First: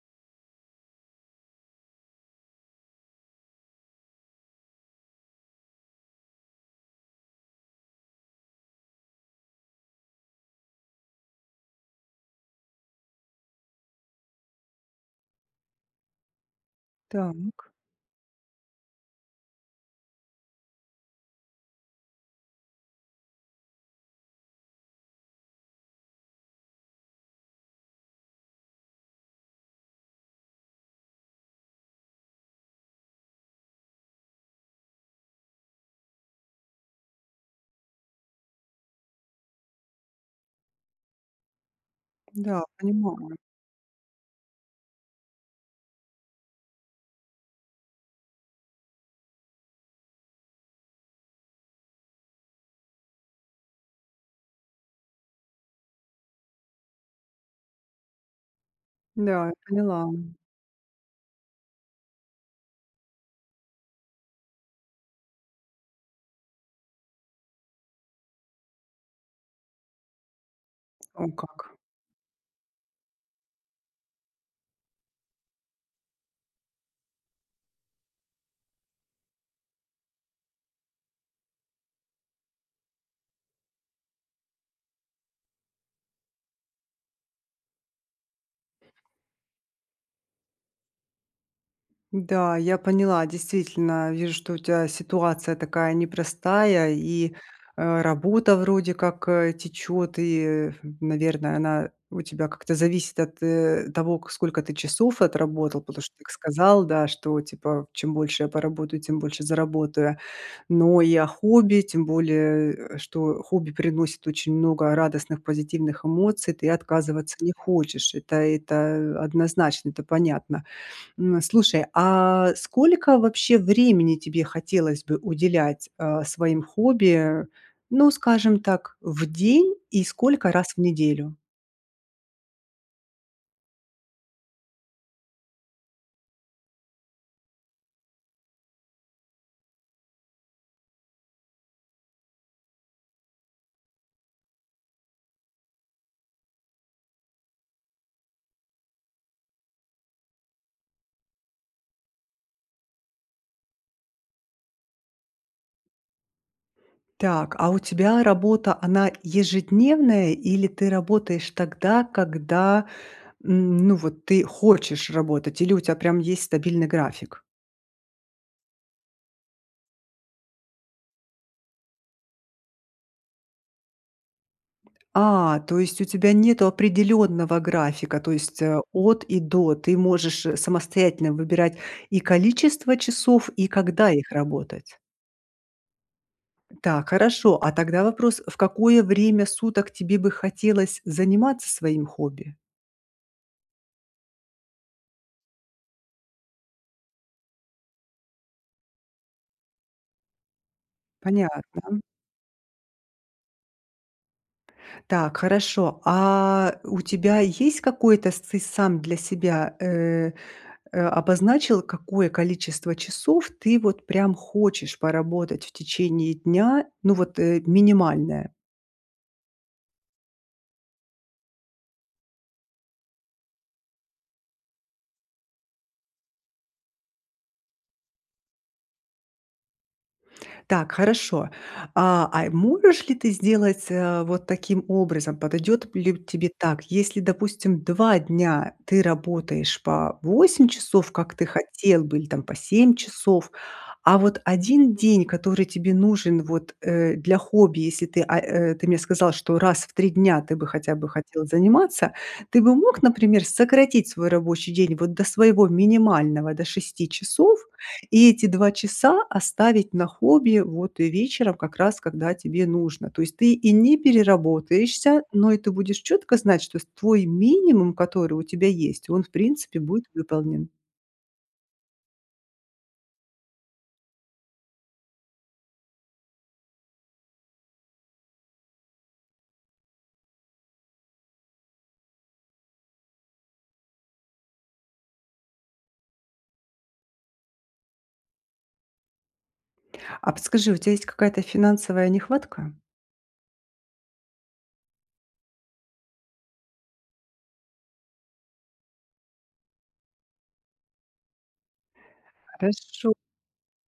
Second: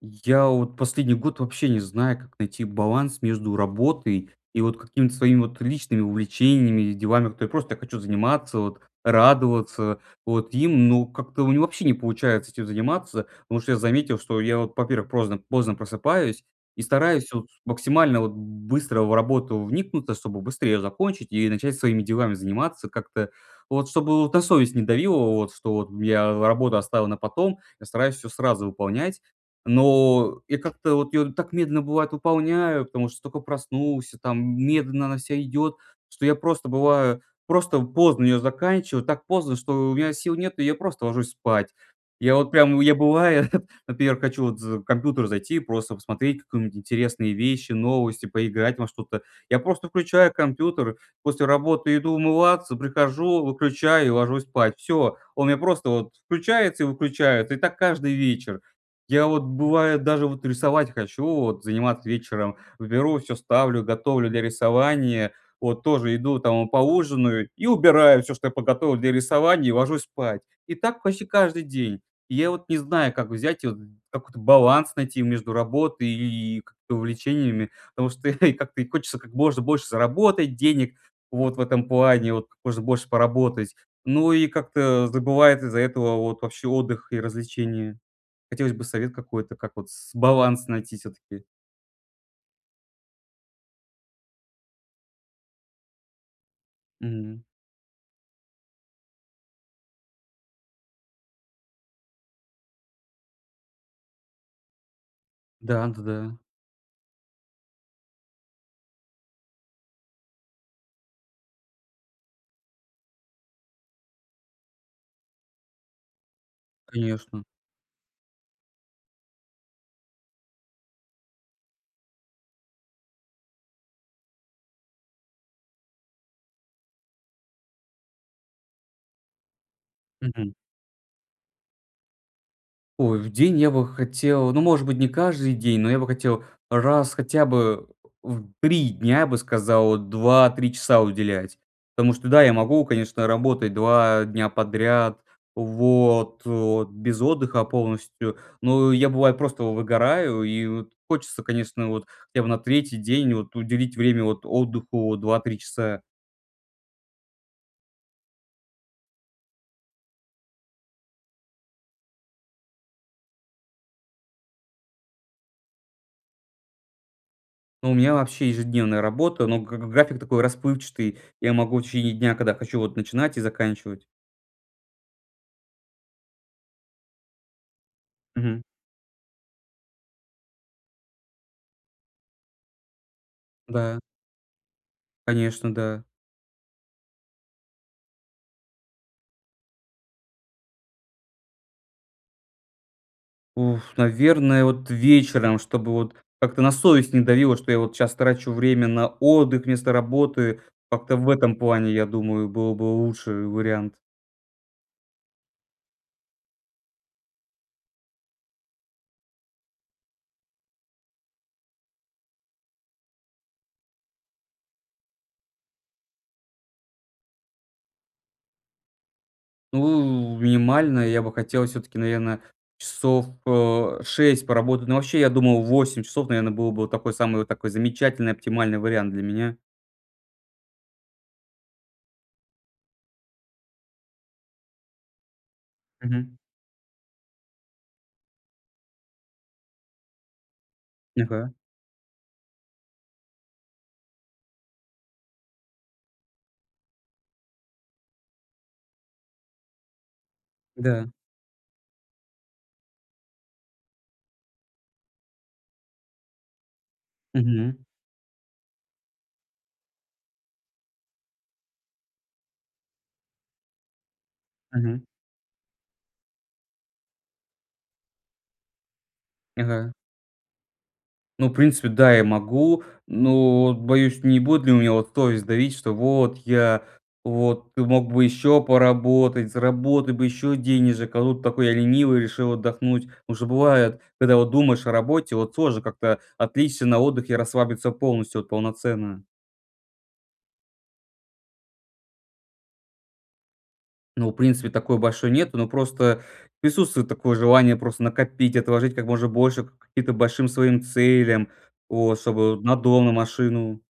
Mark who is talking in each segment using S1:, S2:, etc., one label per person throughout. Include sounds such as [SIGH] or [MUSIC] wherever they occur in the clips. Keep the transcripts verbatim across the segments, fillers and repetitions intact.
S1: Я вот последний год вообще не знаю, как найти баланс между работой и вот какими-то своими вот личными увлечениями и делами, которые я просто хочу заниматься, вот радоваться вот им, ну, как-то у меня вообще не получается этим заниматься. Потому что я заметил, что я вот, во-первых, прозно поздно просыпаюсь и стараюсь вот
S2: Так.
S1: максимально вот б быстро в работу вникнуться, чтобы быстро ее закончить и начать своими делами заниматься как-то вот, чтобы на совесть не давила вот, что вот я работу оставил на потом, я стараюсь всё сразу выполнять. Но я как-то вот ее так медленно, бывает, выполняю, потому что только проснулся там, медленно она вся идет, что я просто бываю, просто поздно ее заканчиваю, так поздно, что у меня сил нет, и я просто ложусь спать. Я вот
S2: Да,
S1: прям, я,
S2: понимаю.
S1: бывает, [CHUCKLES] например, хочу вот за компьютер зайти и просто посмотреть какую-нибудь интересные вещи, новости, поиграть во что-то. Я просто включаю компьютер, после работы иду умываться, прихожу, выключаю и ложусь спать. Всё. Он мне просто вот включается и выключается, и так каждый вечер. Я вот
S2: Да, я
S1: бывает
S2: поняла.
S1: даже вот рисовать хочу, вот заниматься вечером, беру вот всё ставлю, готовлю для рисования, вот тоже иду, там поужинаю и убираю всё, что я подготовил для рисования, и ложусь спать. И так почти
S2: О,
S1: каждый
S2: как.
S1: день. И я вот не знаю, как взять вот какой-то баланс найти между работой и и как-то увлечениями, потому что [CHUCKLES] и как-то и хочется как можно больше заработать денег вот в этом плане, вот как можно больше поработать, ну, и как-то забывает из-за этого вот вообще отдых и развлечения. Хотелось бы совет какой-то, как вот с баланс найти всё-таки.
S2: Да, я поняла, действительно. Вижу, что у тебя ситуация такая непростая, и,
S1: Мгм.
S2: э, работа вроде как, э, течет, и, наверное, она у тебя как-то зависит от, э, того, к сколько ты часов отработал, потому что ты к
S1: Да-да-да.
S2: сказал, да, что типа чем больше я поработаю, тем больше заработаю. Но и о хобби, тем более, э, что хобби приносит очень много радостных позитивных эмоций, ты отказываться
S1: Конечно.
S2: не хочешь. Это это однозначно, это понятно. М, слушай, а сколько вообще времени тебе хотелось бы уделять, а, своим хобби? Ну, скажем так, в день- и сколько
S1: Мгм.
S2: раз в неделю?
S1: Ой, в день я бы хотел, ну, может быть, не каждый день, но я бы хотел раз хотя бы, в три дня, я бы сказал, два три часа уделять. Потому что, да, я могу, конечно, работать два дня подряд, вот вот без отдыха полностью, но я, бывает, просто выгораю и вот хочется, конечно, вот я бы на третий день вот уделить время от отдыху два три часа.
S2: Так, а у тебя работа, она ежедневная или ты работаешь тогда, когда, м, ну, вот ты хочешь работать, или у тебя прям есть стабильный график?
S1: Ну, у меня вообще ежедневная работа, но г г график такой расплывчатый. Я могу в течение дня, когда хочу, вот начинать и заканчивать.
S2: А, то есть у тебя нету определённого графика. То есть,
S1: Мгм.
S2: э, "от и до", ты можешь самостоятельно выбирать и количество часов, и
S1: Да.
S2: когда их работать?
S1: Конечно, да.
S2: Так, хорошо. А тогда вопрос: в какое время суток тебе бы хотелось заниматься своим хобби?
S1: Уф, наверное, вот вечером, чтобы вот как-то на совесть не давило, что я вот щас трачу время на отдых вместо работы как-то в этом плане,
S2: Понятно.
S1: я думаю, был бы лучше вариант.
S2: Так хорошо, а у тебя есть какой-то сцы ты сам для себя, э э, обозначил какое количество часов ты вот прям хочешь поработать в течение дня, ну, вот, э, минимальное?
S1: Ну, минимально я бы хотел всё-таки, наверное, часов, э, шесть поработать. Ну вообще, я думал, восемь часов, наверное, было бы такой, самый вот такой замечательный оптимальный вариант для меня.
S2: Так, хорошо. А а, можешь ли ты сделать, э, вот таким образом? Подойдет лю
S1: Мгм.
S2: тебе так? Если, допустим, два дня ты работаешь по восемь часов, как ты
S1: Ага.
S2: хотел бы, или там по семь часов. А вот один день, который тебе нужен вот, э, для хобби, если ты, а, э, ты мне сказал, что раз в три дня ты бы хотя
S1: Да.
S2: бы хотел заниматься. Ты бы мог, например, сократить свой рабочий день вот до своего минимального, до шести часов.
S1: Мгм.
S2: И эти два часа оставить на хобби вот и вечером, как раз когда тебе нужно. То есть ты и не
S1: Мгм.
S2: переработаешься, но и ты будешь четко знать, что с твой минимум, который у тебя есть, он, в принципе,
S1: Ага.
S2: будет выполнен.
S1: Ну, в принципе, да, я могу, но вот боюсь, не будет ли у меня вот совесть давить, что вот, я вот, ты мог бы еще поработать, заработать бы еще денежек, а тут такой я ленивый решил отдохнуть. Уже бывает, когда вот думаешь о работе, вот сложно как-то отвлечься на отдыхе, расслабиться полностью, вот полноценно.
S2: А подскажи, у тебя есть какая-то финансовая нехватка?
S1: Ну, в принципе, такой большой нет, но просто присутствует такое желание просто накопить, отложить как можно больше, к к каким-то большим своим целям вот, чтобы на дом,
S2: Хорошо.
S1: на машину.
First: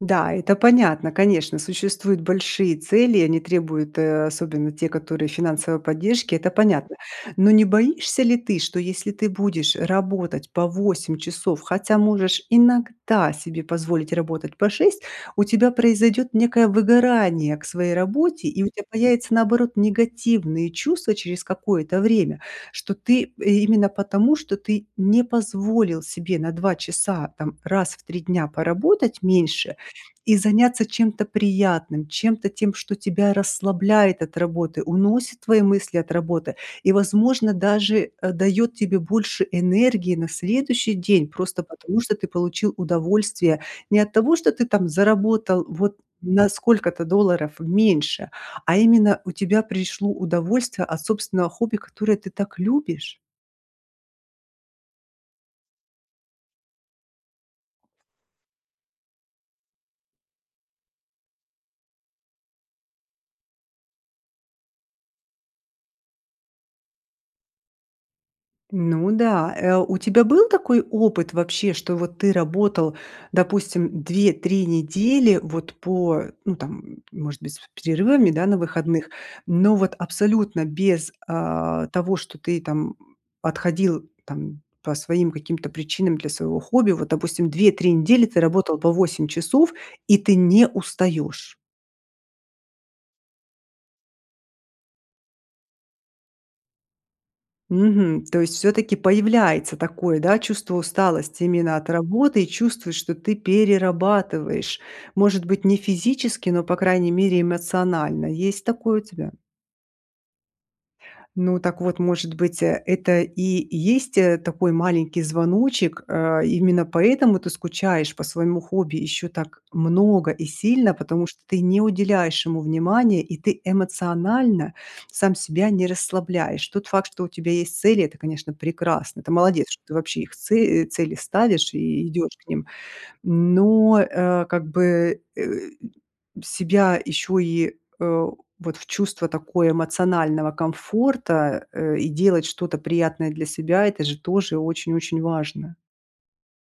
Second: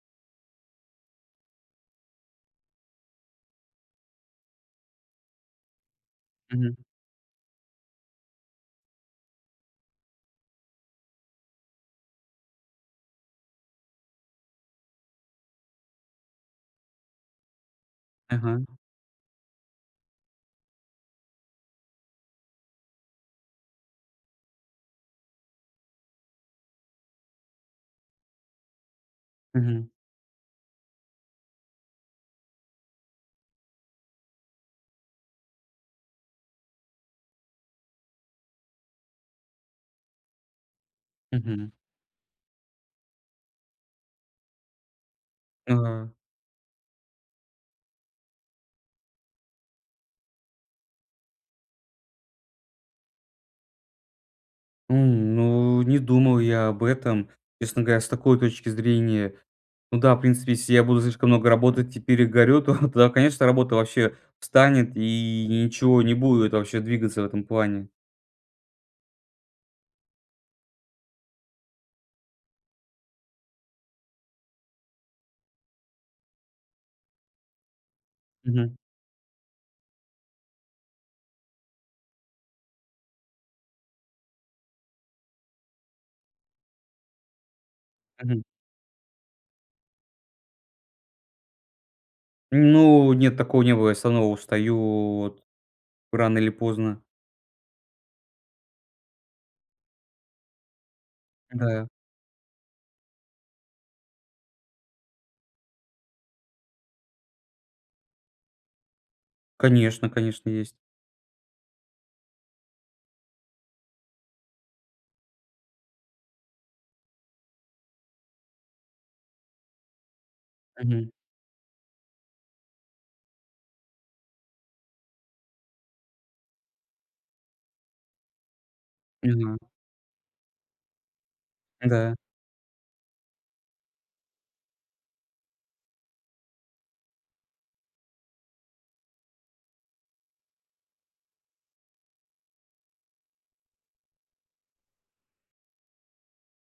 S2: Да, это понятно. Конечно, существуют большие цели, они требуют, э, особенно те которые финансовой поддержки. Это
S1: Мгм.
S2: понятно. Но не боишься ли ты, что если ты будешь работать по восемь часов, хотя можешь иногда себе позволить работать по шесть, у тебя произойдет некое выгорание к своей работе? И
S1: Ага.
S2: у тебя появятся наоборот негативные чувства через какое-то время, что ты, именно потому, что ты не позволил себе на два часа, там раз в три дня поработать меньше
S1: Мгм.
S2: и заняться чем-то приятным, чем-то тем, что тебя расслабляет от работы, уносит твои мысли от работы и возможно даже, э, дает тебе больше энергии на следующий день просто
S1: Мгм.
S2: потому, что ты получил удовольствие. Не от того, что ты там заработал вот
S1: Ага.
S2: на сколько-то долларов меньше, а именно у тебя пришло удовольствие от собственного хобби, которое ты так любишь.
S1: У, ну, не думал я об этом, честно говоря, с такой точки зрения. Ну да, в принципе, если я буду слишком много работать и перегорю, то [CHUCKLES] тогда, конечно, работа вообще встанет, и ничего не будет, вообще, двигаться в этом плане.
S2: Ну да. Э, у тебя был такой опыт вообще, что вот ты работал, допустим, две три недели вот по, ну там, м, может быть с перерывами, да, на
S1: Мгм.
S2: выходных, но вот абсолютно без, а, того, что ты там отходил там по своим каким-то причинам для своего хобби. Вот, допустим, две три недели ты
S1: Мгм.
S2: работал по восемь часов и ты не устаешь.
S1: Ну, нет, такого не было, я всё равно устаю вот рано или поздно.
S2: Мгм. То есть всё-таки появляется такое, да, чувство усталости именно
S1: Да.
S2: от работы и чувствуешь, что ты перерабатываешь. Может быть не физически, но, по крайней мере, эмоционально. Есть такое у тебя?
S1: Конечно, конечно, есть.
S2: Ну, так вот может быть, э, это и есть, э, такой маленький звоночек. Э, именно поэтому ты скучаешь по своему хобби еще так много и сильно,
S1: Мгм.
S2: потому что ты не уделяешь ему внимания, и ты эмоционально сам себя не расслабляешь. Тот факт, что у тебя есть цели- это, конечно, прекрасно, ты
S1: Не знаю.
S2: молодец, что ты вообще их це э, цели ставишь и
S1: Да.
S2: идешь к ним. Но, э, как бы, э, себя еще и, э, вот в чувство такое эмоционального комфорта, э, и делать что-то приятное для себя- это же тоже очень-очень важно.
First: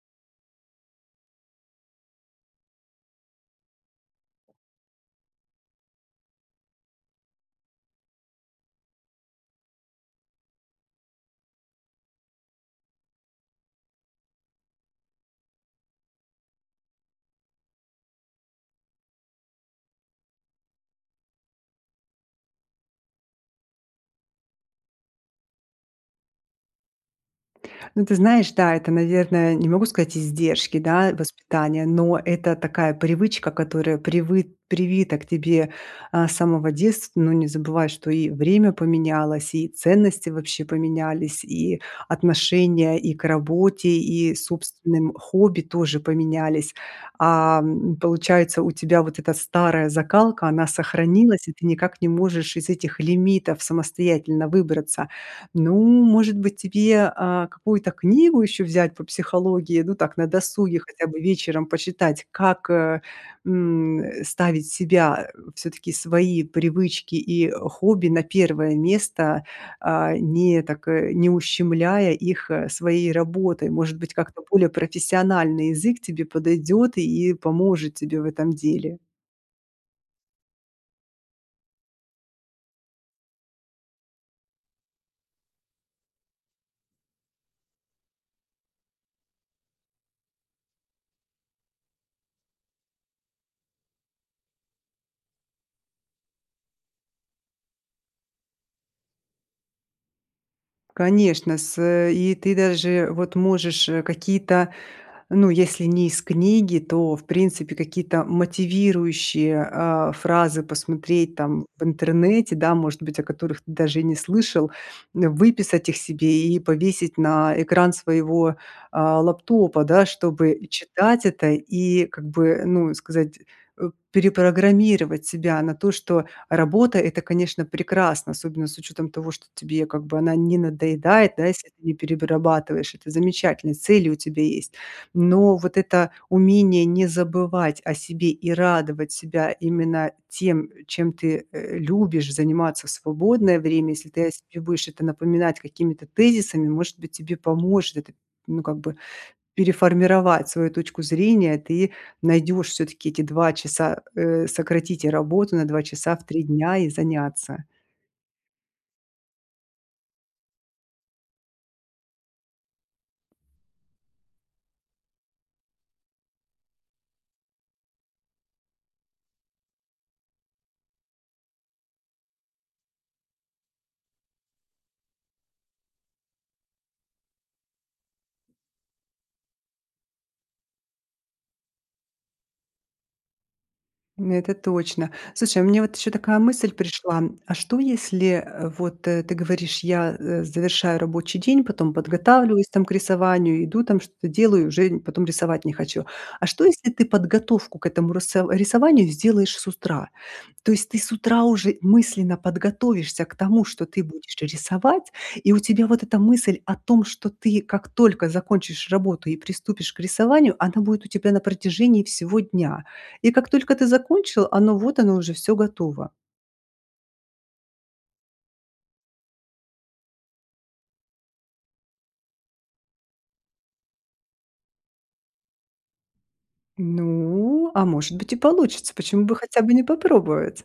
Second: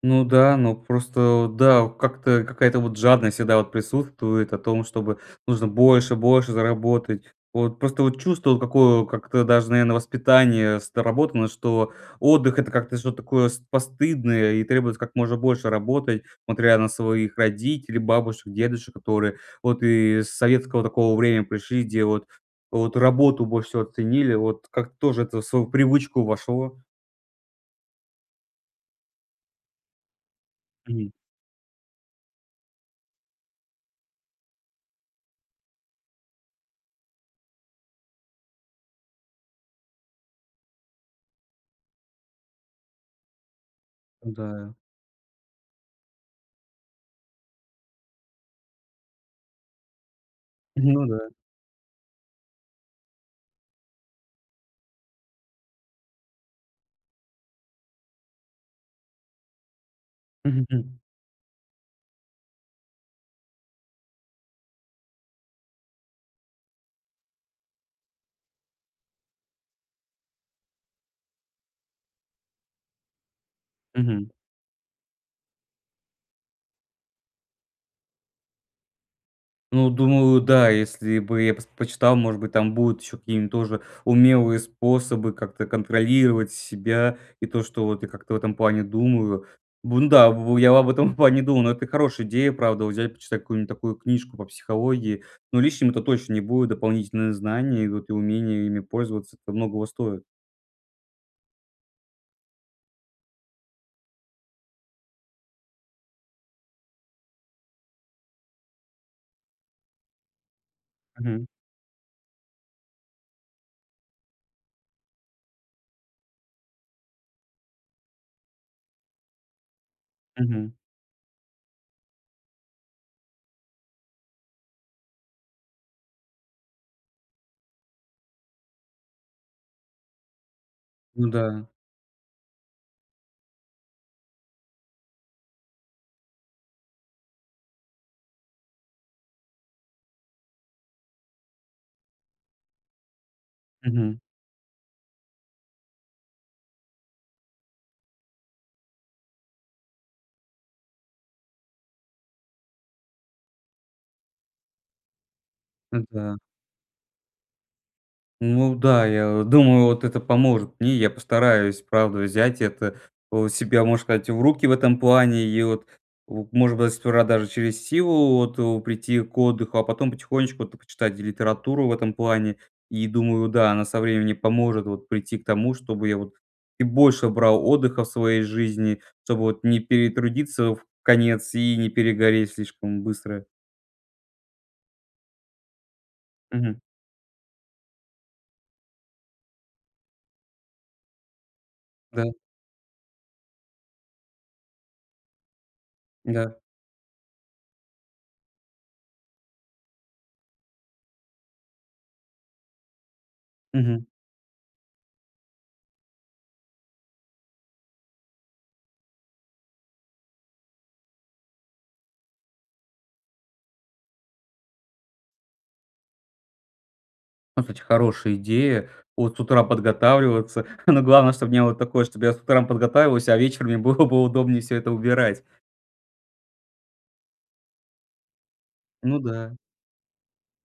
S1: Ну да, ну просто, вот да, вот как-то какая-то вот жадность всегда вот присутствует о том, чтобы нужно больше, больше заработать. Вот просто вот чувство, вот какое, как-то даже наверно воспитание сработано, что отдых- это как-то что-то такое с постыдное и требует как можно больше работать, смотря на своих родителей, бабушек, дедушек, которые вот и с советского такого времени пришли, делают вот эту работу больше всего ценили. Вот как тоже это в свою привычку вошло?
S2: Ну ты знаешь, да, это, наверное, не могу сказать издержки,
S1: Мгм.
S2: да, воспитания, но это такая привычка, которая привыт привита к тебе, а, с самого детства. Но не забывай, что и время поменялось, и ценности вообще поменялись, и отношение и к работе, и
S1: М-да.
S2: собственным хобби тоже поменялись. А, м, получается у тебя вот эта старая закалка она
S1: Ну да.
S2: сохранилась, и ты никак не можешь из этих лимитов самостоятельно выбраться. Ну, может быть, тебе, а, какую-то книгу еще взять по психологии, ну так на досуге,
S1: Мгм.
S2: хотя бы вечером почитать? Как, э, м, э, ставить себя, э, всё-таки свои привычки и хобби на первое место, а, не так, э, не ущемляя их, э, своей работой? Может быть,
S1: Мгм.
S2: как-то более профессиональный язык тебе подойдет и поможет тебе в этом деле.
S1: Ну, думаю, да, если бы я пос почитал, может быть там будут еще какие-то тоже умелые способы как-то контролировать себя и то, что вот я как-то в этом плане думаю. Бун да, б б я об этом в плане думаю, но это хорошая идея, правда, вот взять почитать какую-нибудь такую книжку по психологии. Ну, лишним это точно не будет, дополнительные знания идут и умение ими пользоваться, это многого стоит.
S2: Конечно, с, э, и ты даже вот можешь, э, какие-то, ну, если не из книги, то в принципе какие-то мотивирующие, а, фразы посмотреть
S1: Мгм.
S2: там в интернете, да, может быть, о которых ты даже и не слышал, м, выписать их себе и повесить на экран своего, а, лэптопа, да. Чтобы и
S1: Мгм.
S2: читать это и как бы, ну, сказать, э, перепрограммировать себя на то, что работа- это, конечно, прекрасно, особенно с учетом того, что тебе как бы она не
S1: Ну
S2: надоедает, да,
S1: да.
S2: если ты не перебарабатываешь. Это замечательно, и цели у тебя есть. Но вот это умение не забывать о себе и радовать себя именно тем, чем ты, э, любишь заниматься в свободное время, если
S1: Мгм.
S2: ты о себе будешь это напоминать какими-то тезисами, может быть, тебе поможет, ну, как бы переформировать свою точку зрения, и ты найдешь все-таки эти два часа, э, сократить работу на два
S1: М,
S2: часа в
S1: да.
S2: три дня и заняться.
S1: Ну да, я вот думаю вот это поможет мне. Я постараюсь правда взять это вот, себя можно сказать в руки в этом плане и вот в может быть даже сперва через силу вот, э, прийти к отдыху. А потом потихонечку это почитать и литературу в этом плане, и думаю, да, она со временем поможет вот прийти к тому, чтобы я вот и больше брал отдыха в своей жизни, чтобы вот не перетрудиться вконец и не перегореть слишком быстро.
S2: М, это точно. Слушай, а мне вот еще такая мысль
S1: Мгм.
S2: пришла, а что если, э, вот, э, ты говоришь я, э, завершаю рабочий день, потом
S1: Да.
S2: подготавливаюсь там к рисованию, иду там что-то делаю, и уже н потом рисовать не хочу. А
S1: Да.
S2: что если ты подготовку к этому рысов рисованию сделаешь с устра? То есть ты с утра уже мысленно подготовишься к тому, что ты
S1: Мгм.
S2: будешь рисовать, и у тебя вот эта мысль о том, что ты как только закончишь работу и приступишь к рисованию, она будет у тебя на протяжении всего дня. И как только ты закончил, оно вот оно уже всё готово.
S1: Ну хач хорошая идея, вот с утра подготавливаться. Ну главное, чтобы не вот такое, чтобы я с утра подготавливался, а вечером мне было бы удобнее всё это убирать.
S2: Ну, а может быть и получится,
S1: Ну
S2: почему бы
S1: да.
S2: хотя бы не попробовать?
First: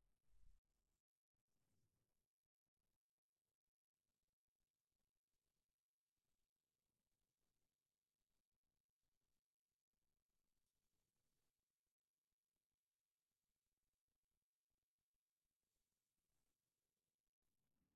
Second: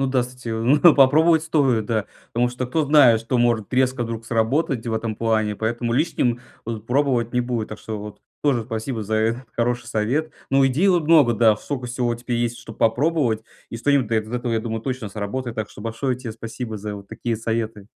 S1: Ну да кстати, но попробовать стоит, да потому что кто знает, что может резко вдруг сработать в этом плане, поэтому лишним вот пробовать не будет. Так что вот тоже спасибо за этот хороший совет. Ну идей вот много, да, сколько всего теперь есть, чтоб попробовать, и что-нибудь да из этого я думаю точно сработает. Так что большое тебе спасибо за вот такие советы.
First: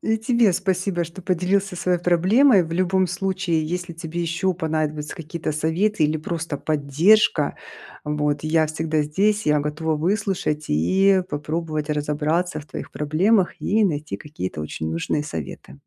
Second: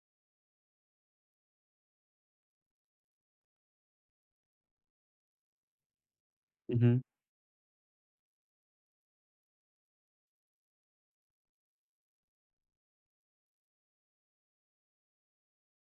S2: И тебе спасибо, что поделился своей проблемой. В любом случае, если тебе еще понадобятся какие-то советы или просто
S1: Мгм.
S2: поддержка, вот, я всегда здесь, я готова выслушать и попробовать разобраться в твоих проблемах, и найти какие-то очень нужные советы.